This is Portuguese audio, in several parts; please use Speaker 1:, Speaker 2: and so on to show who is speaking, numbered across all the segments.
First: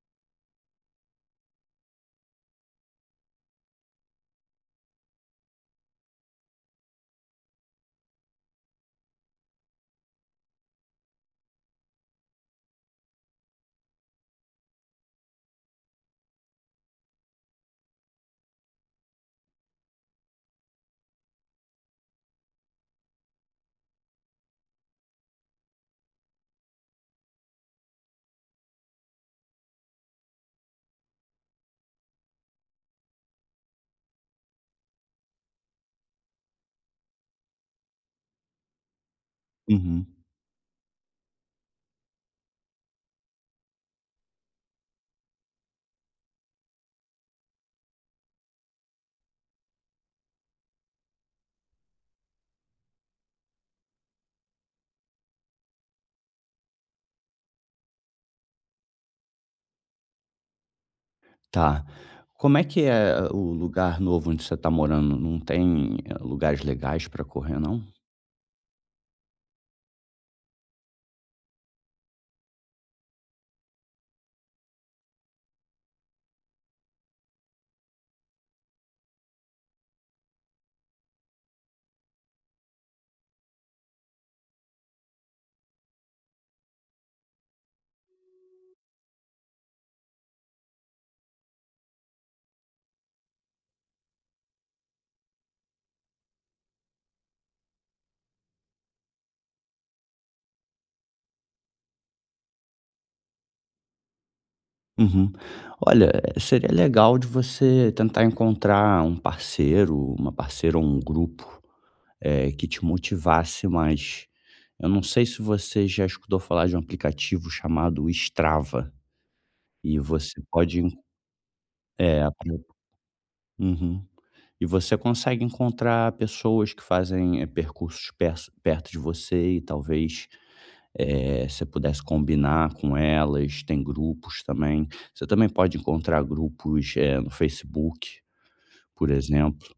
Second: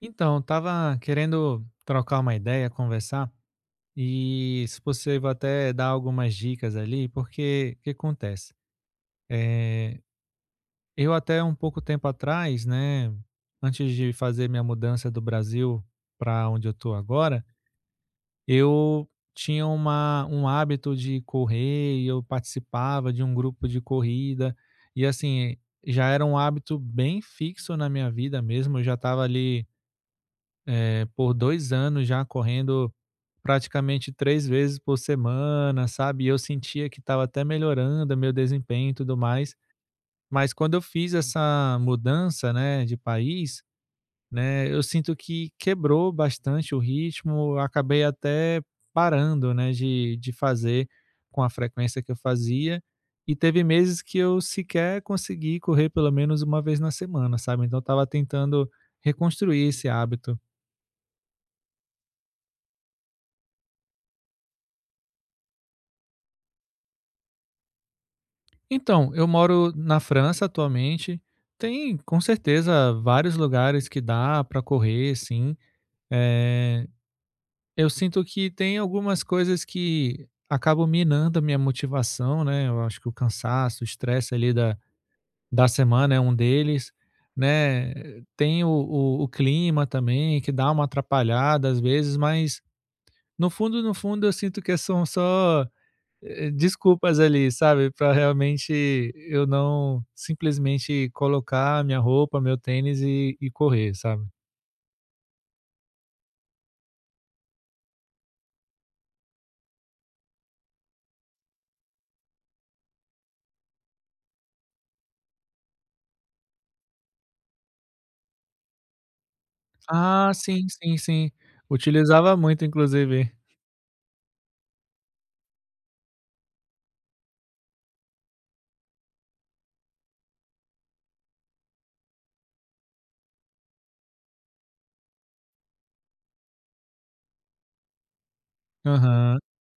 Speaker 1: Então, estava querendo trocar uma ideia, conversar e, se possível, até dar algumas dicas ali, porque o que acontece? Eh, eu até um pouco tempo atrás, né, antes de fazer minha mudança do Brasil para onde eu estou agora, eu tinha um hábito de correr e eu participava de um grupo de corrida e, assim, já era um hábito bem fixo na minha vida mesmo. Eu já estava ali, por 2 anos já correndo praticamente 3 vezes por semana, sabe, e eu sentia que estava até melhorando meu desempenho e tudo mais.
Speaker 2: Uhum,
Speaker 1: Mas quando eu fiz essa mudança, né, de país, né, eu sinto que quebrou bastante o ritmo, eu acabei até parando, né, de fazer com a frequência que eu fazia, e teve meses que eu sequer consegui correr pelo menos uma vez na semana, sabe, então eu estava tentando reconstruir esse hábito.
Speaker 2: tá. Como é que é o lugar novo onde você está morando? Não tem, lugares legais para correr, não?
Speaker 1: Então, eu moro na França atualmente. Tem com certeza vários lugares que dá para correr, sim. Eh, eu sinto que tem algumas coisas que acabam minando a minha motivação, né? Eu acho que o cansaço, o estresse ali da semana é um deles, né? Tem o clima também que dá uma atrapalhada às vezes, mas no fundo, no fundo, eu sinto que são só desculpas ali, sabe, para realmente eu não simplesmente colocar minha roupa, meu tênis e correr, sabe.
Speaker 2: Uhum. Olha, seria legal de você tentar encontrar um parceiro, uma parceira ou um grupo, que te motivasse mais. Eu não sei se você já escutou falar de um aplicativo chamado Strava, e
Speaker 1: Ah,
Speaker 2: você
Speaker 1: sim,
Speaker 2: pode en
Speaker 1: sim, sim.
Speaker 2: É.
Speaker 1: Utilizava muito inclusive.
Speaker 2: Uhum. E você consegue encontrar pessoas que fazem, percursos perso perto de você e talvez, você pudesse combinar com elas. Tem grupos também. Você também pode encontrar grupos, no Facebook, por
Speaker 1: Aham.
Speaker 2: exemplo.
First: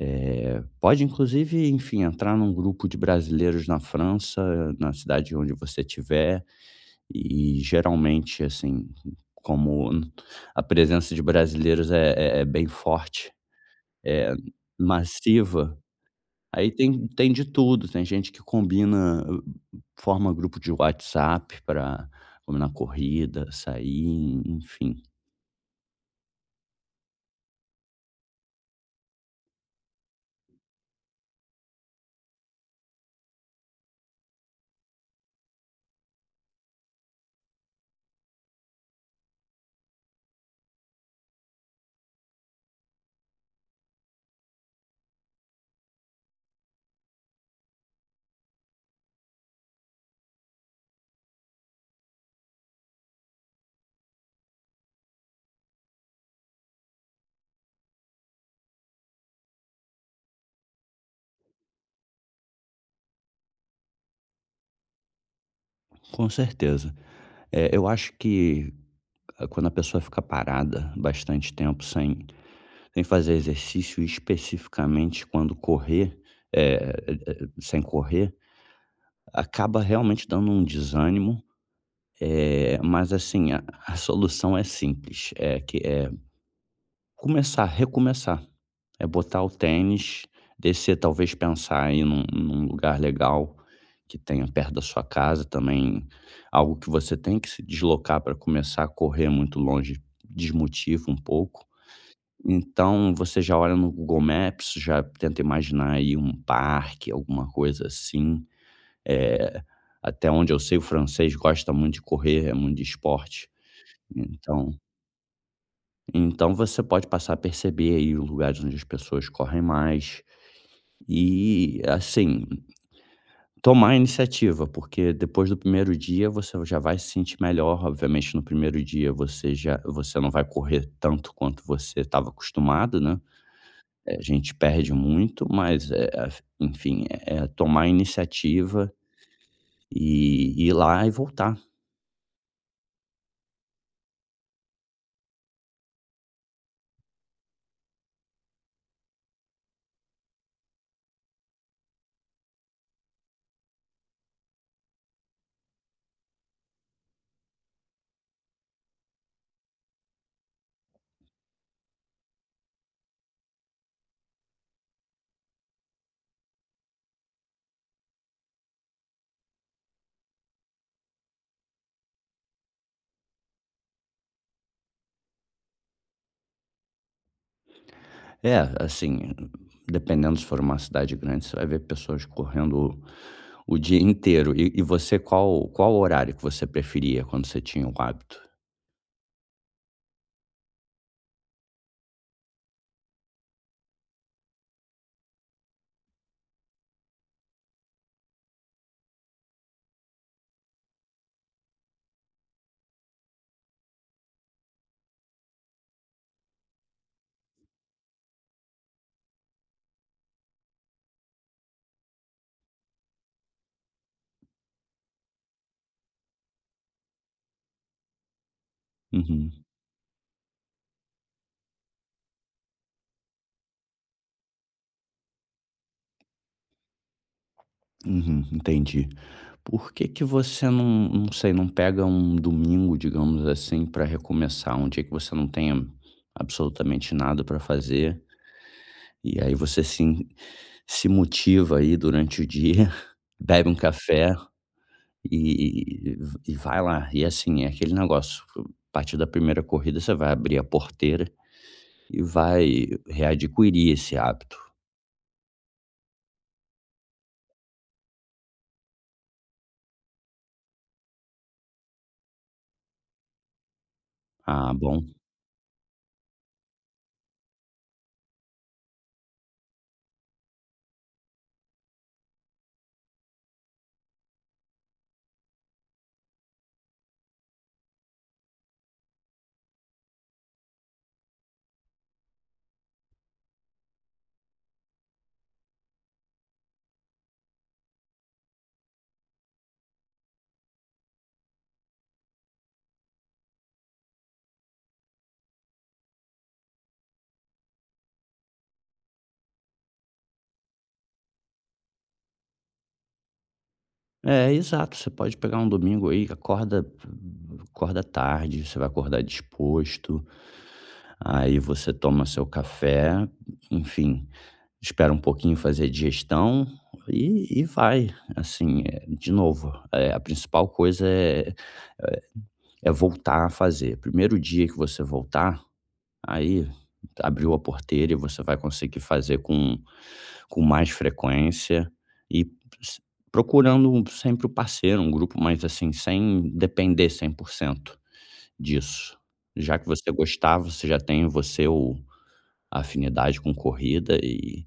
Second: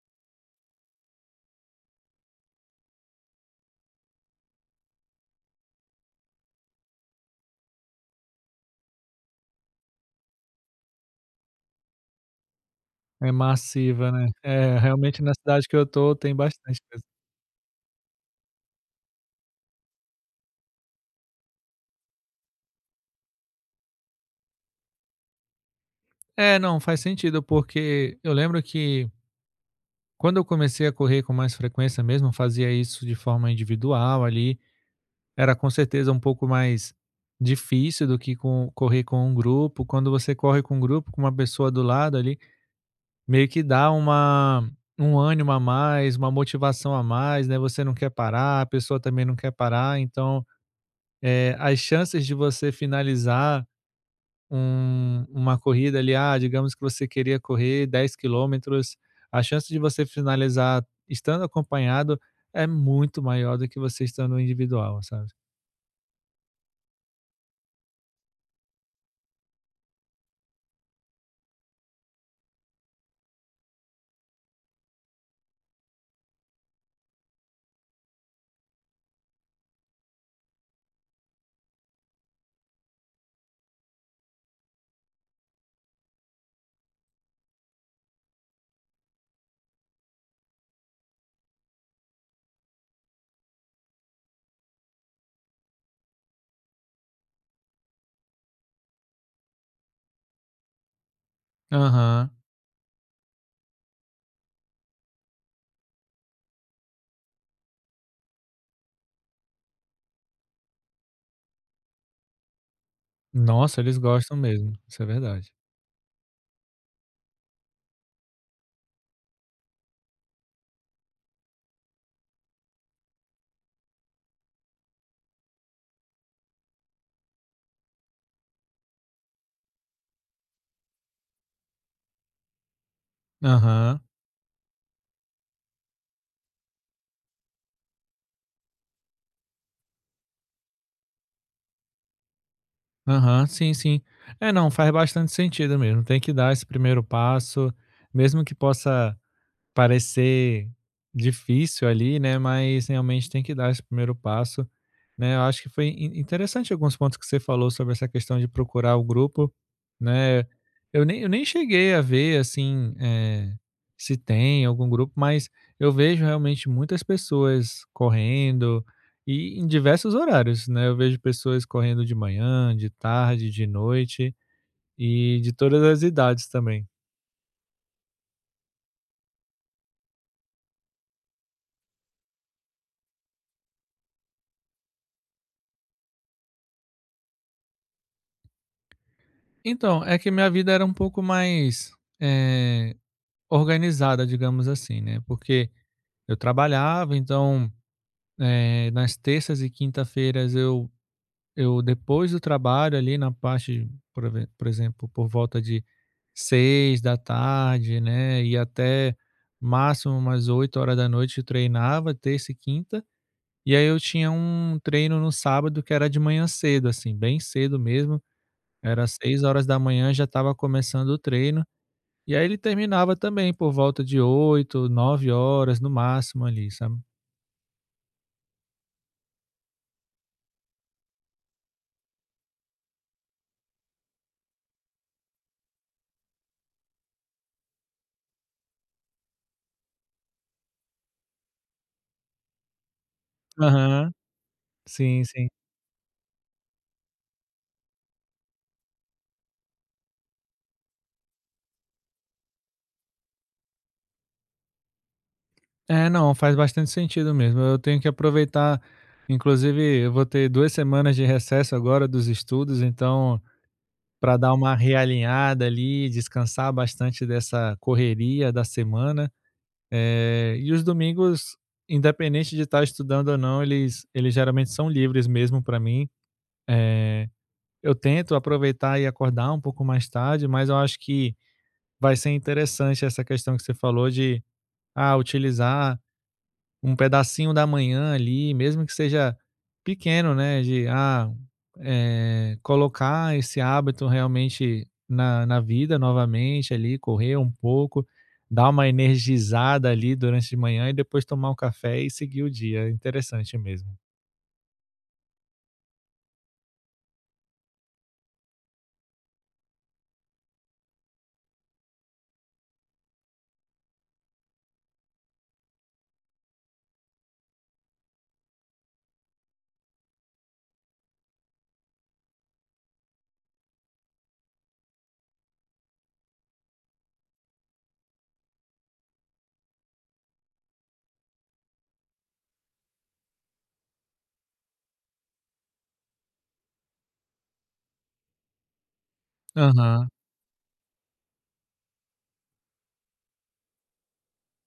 Speaker 2: Pode inclusive, enfim, entrar num grupo de brasileiros na França, na cidade onde você estiver, e geralmente, assim, como a presença de brasileiros é bem forte,
Speaker 1: É massiva, né.
Speaker 2: eh,
Speaker 1: É, realmente na cidade que
Speaker 2: massiva,
Speaker 1: eu tô tem
Speaker 2: aí
Speaker 1: bastante
Speaker 2: tem
Speaker 1: mesmo.
Speaker 2: tem de tudo, tem gente que combina, forma grupo de WhatsApp pra combinar corrida, sair, enfim.
Speaker 1: É, não, faz sentido, porque eu lembro que quando eu comecei a correr com mais frequência mesmo, eu fazia isso de forma individual ali. Era com certeza um pouco mais difícil do que com correr com um grupo. Quando você corre com um grupo, com uma pessoa do lado ali, meio que dá uma um ânimo a mais, uma motivação a mais, né, você não quer parar, a pessoa também não quer parar, então, as chances de você finalizar uma corrida ali, ah, digamos que você queria correr 10 quilômetros, a chance de você finalizar estando acompanhado é muito maior do que você estando individual, sabe.
Speaker 2: Com certeza. Eu acho que quando a pessoa fica parada bastante tempo sem fazer exercício, especificamente quando correr, sem correr, acaba realmente dando um desânimo, mas assim, a solução é simples, é que é começar, recomeçar. É botar o tênis, descer, talvez pensar aí num lugar legal que tenha perto da sua casa também, algo que você tem que se deslocar para começar a correr muito longe desmotiva um pouco.
Speaker 1: Aham.
Speaker 2: Então você já olha no Google Maps, já tenta imaginar aí um parque, alguma coisa assim. Eh, até onde eu sei, o francês gosta muito de correr, é muito de esporte.
Speaker 1: Nossa, eles gostam
Speaker 2: Então
Speaker 1: mesmo, isso é verdade.
Speaker 2: você pode passar a perceber aí os lugares onde as pessoas correm mais e, assim, tomar a iniciativa, porque depois do primeiro dia você já vai se sentir melhor. Obviamente, no primeiro dia você não vai correr tanto quanto você estava acostumado, né?
Speaker 1: Aham,
Speaker 2: A gente perde muito, mas, af enfim, é tomar a iniciativa e ir lá e voltar.
Speaker 1: aham, sim, sim. É, não, faz bastante sentido mesmo, tem que dar esse primeiro passo, mesmo que possa parecer difícil ali, né, mas realmente tem que dar esse primeiro passo, né. Eu acho que foi in interessante alguns pontos que você falou sobre essa questão de procurar o grupo, né. Eu nem cheguei a ver, assim, se tem algum grupo, mas eu vejo realmente muitas pessoas correndo e em diversos horários, né. Eu vejo pessoas correndo de manhã, de tarde, de noite e de todas as idades também.
Speaker 2: É, assim, dependendo se for uma cidade grande, você vai ver pessoas correndo o dia inteiro. E você, qual horário que você preferia quando você tinha o hábito?
Speaker 1: Então, é que minha vida era um pouco mais, eh, organizada, digamos assim, né, porque eu trabalhava, então, nas terças e quinta-feiras eu depois do trabalho ali na parte, por exemplo, por volta de 6 da tarde, né, e até máximo umas 20h, treinava terça e quinta, e aí eu tinha um treino no sábado que era de manhã cedo, assim, bem cedo mesmo, era seis
Speaker 2: Uhum,
Speaker 1: horas da manhã já estava começando o treino, e aí ele terminava também por volta de 8, 9 horas no máximo ali, sabe.
Speaker 2: uhum, entendi. Por que que você não, não sei, não pega um domingo, digamos assim, para recomeçar, um dia que você não tenha absolutamente nada para fazer, e aí você se motiva aí durante o dia, bebe um
Speaker 1: Aham.
Speaker 2: café,
Speaker 1: Sim, sim.
Speaker 2: E e vai lá. E, assim, é aquele negócio, a partir da primeira corrida você vai abrir a porteira e vai readquirir esse hábito.
Speaker 1: É, não, faz bastante sentido mesmo. Eu tenho que aproveitar, inclusive eu vou ter 2 semanas de recesso agora dos estudos, então para dar
Speaker 2: Ah,
Speaker 1: uma
Speaker 2: bom,
Speaker 1: realinhada ali, descansar bastante dessa correria da semana, e os domingos, independente de estar estudando ou não, eles geralmente são livres mesmo para mim. Eu tento aproveitar e acordar um pouco mais tarde, mas eu acho que vai ser interessante essa questão que você falou de, ah, utilizar um pedacinho da manhã ali, mesmo que seja pequeno, né, de, ah, colocar esse hábito realmente na vida novamente ali, correr um pouco, dar uma energizada ali durante de manhã e depois tomar um café e seguir o dia. Interessante mesmo.
Speaker 2: é, exato, você pode pegar um domingo aí, acorda tarde, você vai acordar disposto, aí você toma seu café, enfim, espera um pouquinho fazer a digestão e vai. Assim, de novo, a principal coisa é voltar a fazer. Primeiro dia que você voltar, aí abriu a porteira e você vai conseguir fazer com mais frequência e s procurando um sempre o parceiro, um grupo, mais assim, sem depender 100% disso. Já que
Speaker 1: Aham,
Speaker 2: você gostar, você já tem você o a afinidade com corrida e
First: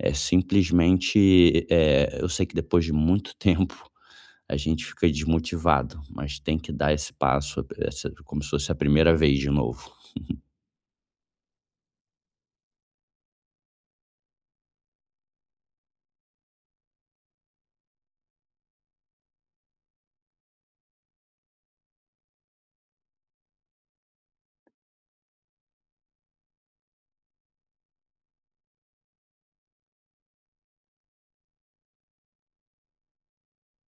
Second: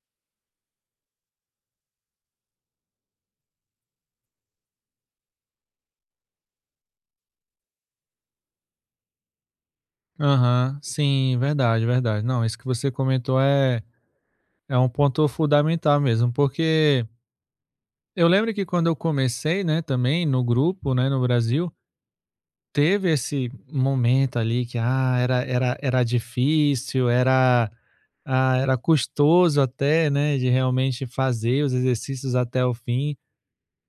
Speaker 2: é simplesmente, eu sei que depois de muito tempo a gente fica desmotivado, mas tem que dar esse passo, essa como se fosse a primeira vez de novo.
Speaker 1: aham. Sim, verdade, verdade. Não, isso que você comentou É um ponto fundamental mesmo, porque eu lembro que quando eu comecei, né, também no grupo, né, no Brasil, teve esse momento ali que, ah, era difícil, era custoso até, né, de realmente fazer os exercícios até o fim,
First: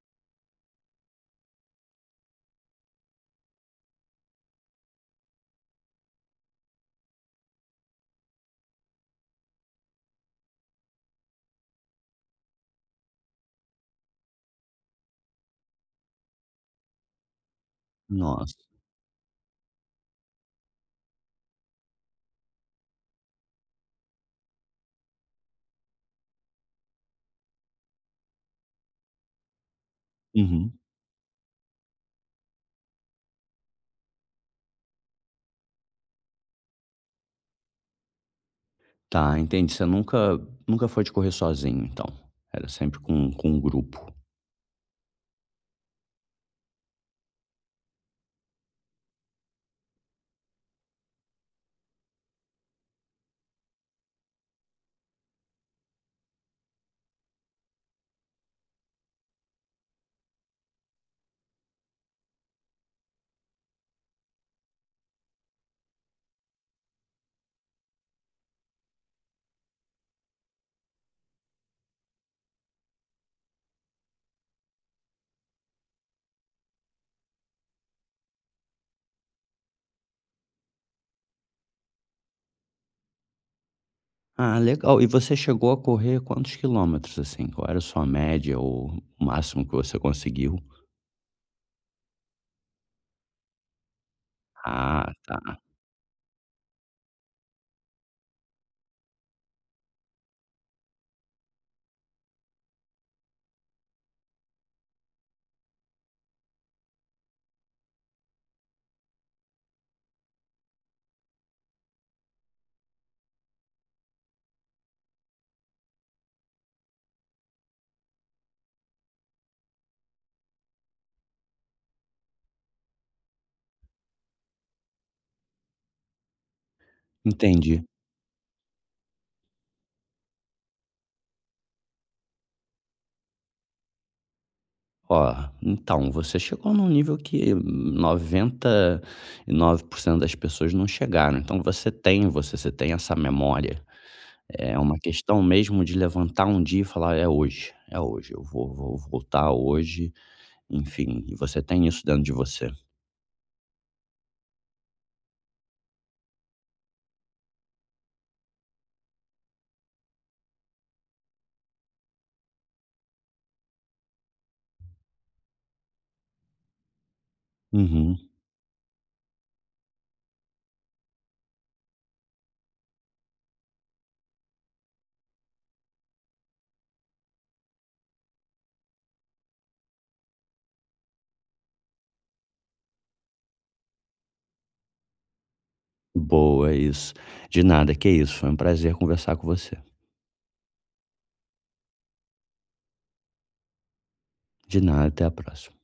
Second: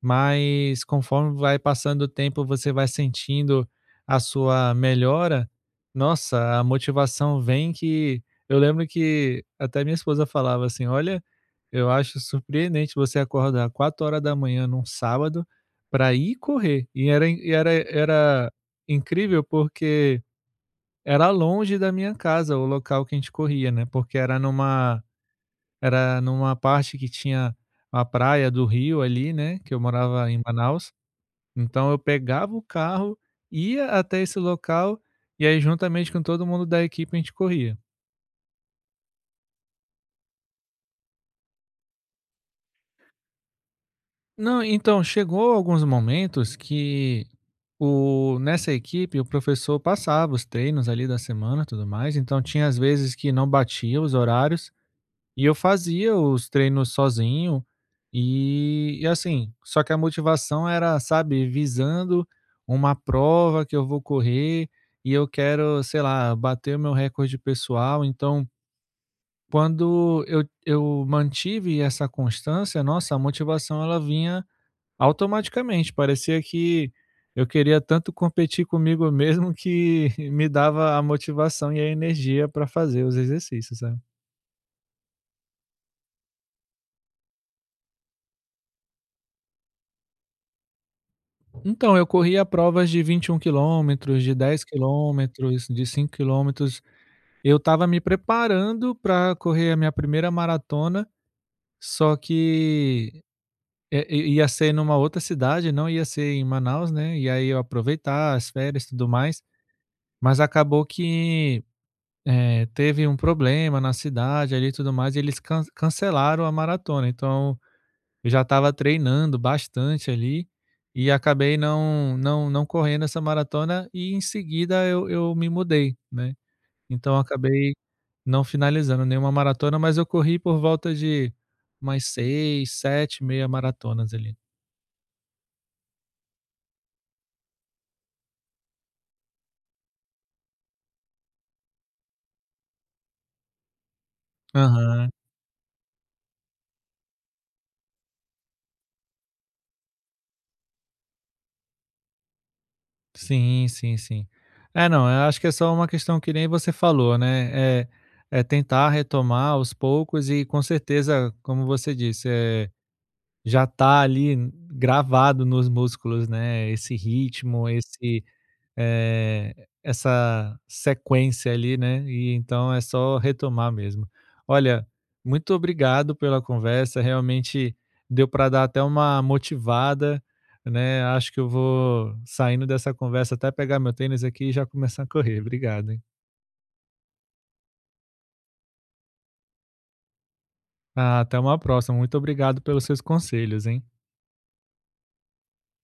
Speaker 1: mas conforme vai passando o tempo, você vai sentindo a sua melhora. Nossa, a motivação vem que eu lembro que até minha esposa falava assim: "Olha, eu acho surpreendente você acordar 4 horas da manhã num sábado para ir correr. E era
Speaker 2: Nossa.
Speaker 1: incrível, porque era longe da minha casa o local que a gente corria, né, porque era numa parte que tinha a praia do rio ali, né, que eu morava em
Speaker 2: Uhum.
Speaker 1: Manaus. Então eu pegava o carro, ia até esse local, e aí juntamente com todo mundo da equipe a gente corria.
Speaker 2: Tá, entendi. Você nunca foi de correr sozinho, então. Era sempre com um grupo.
Speaker 1: Não, então, chegou alguns momentos que o nessa equipe o professor passava os treinos ali da semana e tudo mais, então tinha às vezes que não batia os horários, e eu fazia os treinos sozinho, e assim, só que a motivação era, sabe, visando uma prova que eu vou correr, e eu quero, sei lá, bater o meu recorde pessoal, então quando eu mantive essa constância, nossa, a motivação ela vinha automaticamente, parecia que eu queria tanto competir comigo mesmo que me dava a motivação e a energia para fazer os exercícios, sabe.
Speaker 2: Ah, legal. E você chegou a correr quantos quilômetros, assim? Qual era a sua média ou o máximo que você conseguiu?
Speaker 1: Então, eu corria provas de 21 quilômetros, de dez
Speaker 2: Ah, tá.
Speaker 1: quilômetros, de 5 quilômetros. Eu estava me preparando para correr a minha primeira maratona, só que, eh, i ia ser numa outra cidade, não ia ser em Manaus, né, e aí eu aproveitar as férias e tudo mais, mas acabou que teve um problema na cidade ali e tudo mais, e eles cancelaram a maratona, então eu já estava treinando bastante ali, e acabei não correndo essa maratona e em seguida eu me mudei, né. Então eu acabei
Speaker 2: Entendi.
Speaker 1: não finalizando nenhuma maratona, mas eu corri por volta de mais 6 7 meia maratonas ali.
Speaker 2: Ó, então, você chegou num nível que 99% das pessoas não chegaram. Então você tem essa memória. É uma
Speaker 1: Aham.
Speaker 2: questão mesmo de levantar um dia e falar: é hoje, eu vou voltar hoje", enfim, e você tem isso dentro de você.
Speaker 1: Sim, sim, sim. É, não, eu acho que é só uma questão que nem você falou, né? É, é tentar retomar aos poucos e com certeza, como você disse, é, já tá ali gravado nos músculos, né? Esse ritmo,
Speaker 2: Uhum.
Speaker 1: essa sequência ali, né? E então é só retomar mesmo. Olha, muito obrigado pela conversa, realmente deu para dar até uma motivada, né? Acho que eu vou saindo dessa conversa até pegar meu tênis aqui e já começar a correr. Obrigado, hein?
Speaker 2: Boa, é isso. De nada, que isso, foi um prazer conversar com você.
Speaker 1: Ah, até uma próxima. Muito obrigado pelos seus conselhos, hein?
Speaker 2: De nada, até a próxima.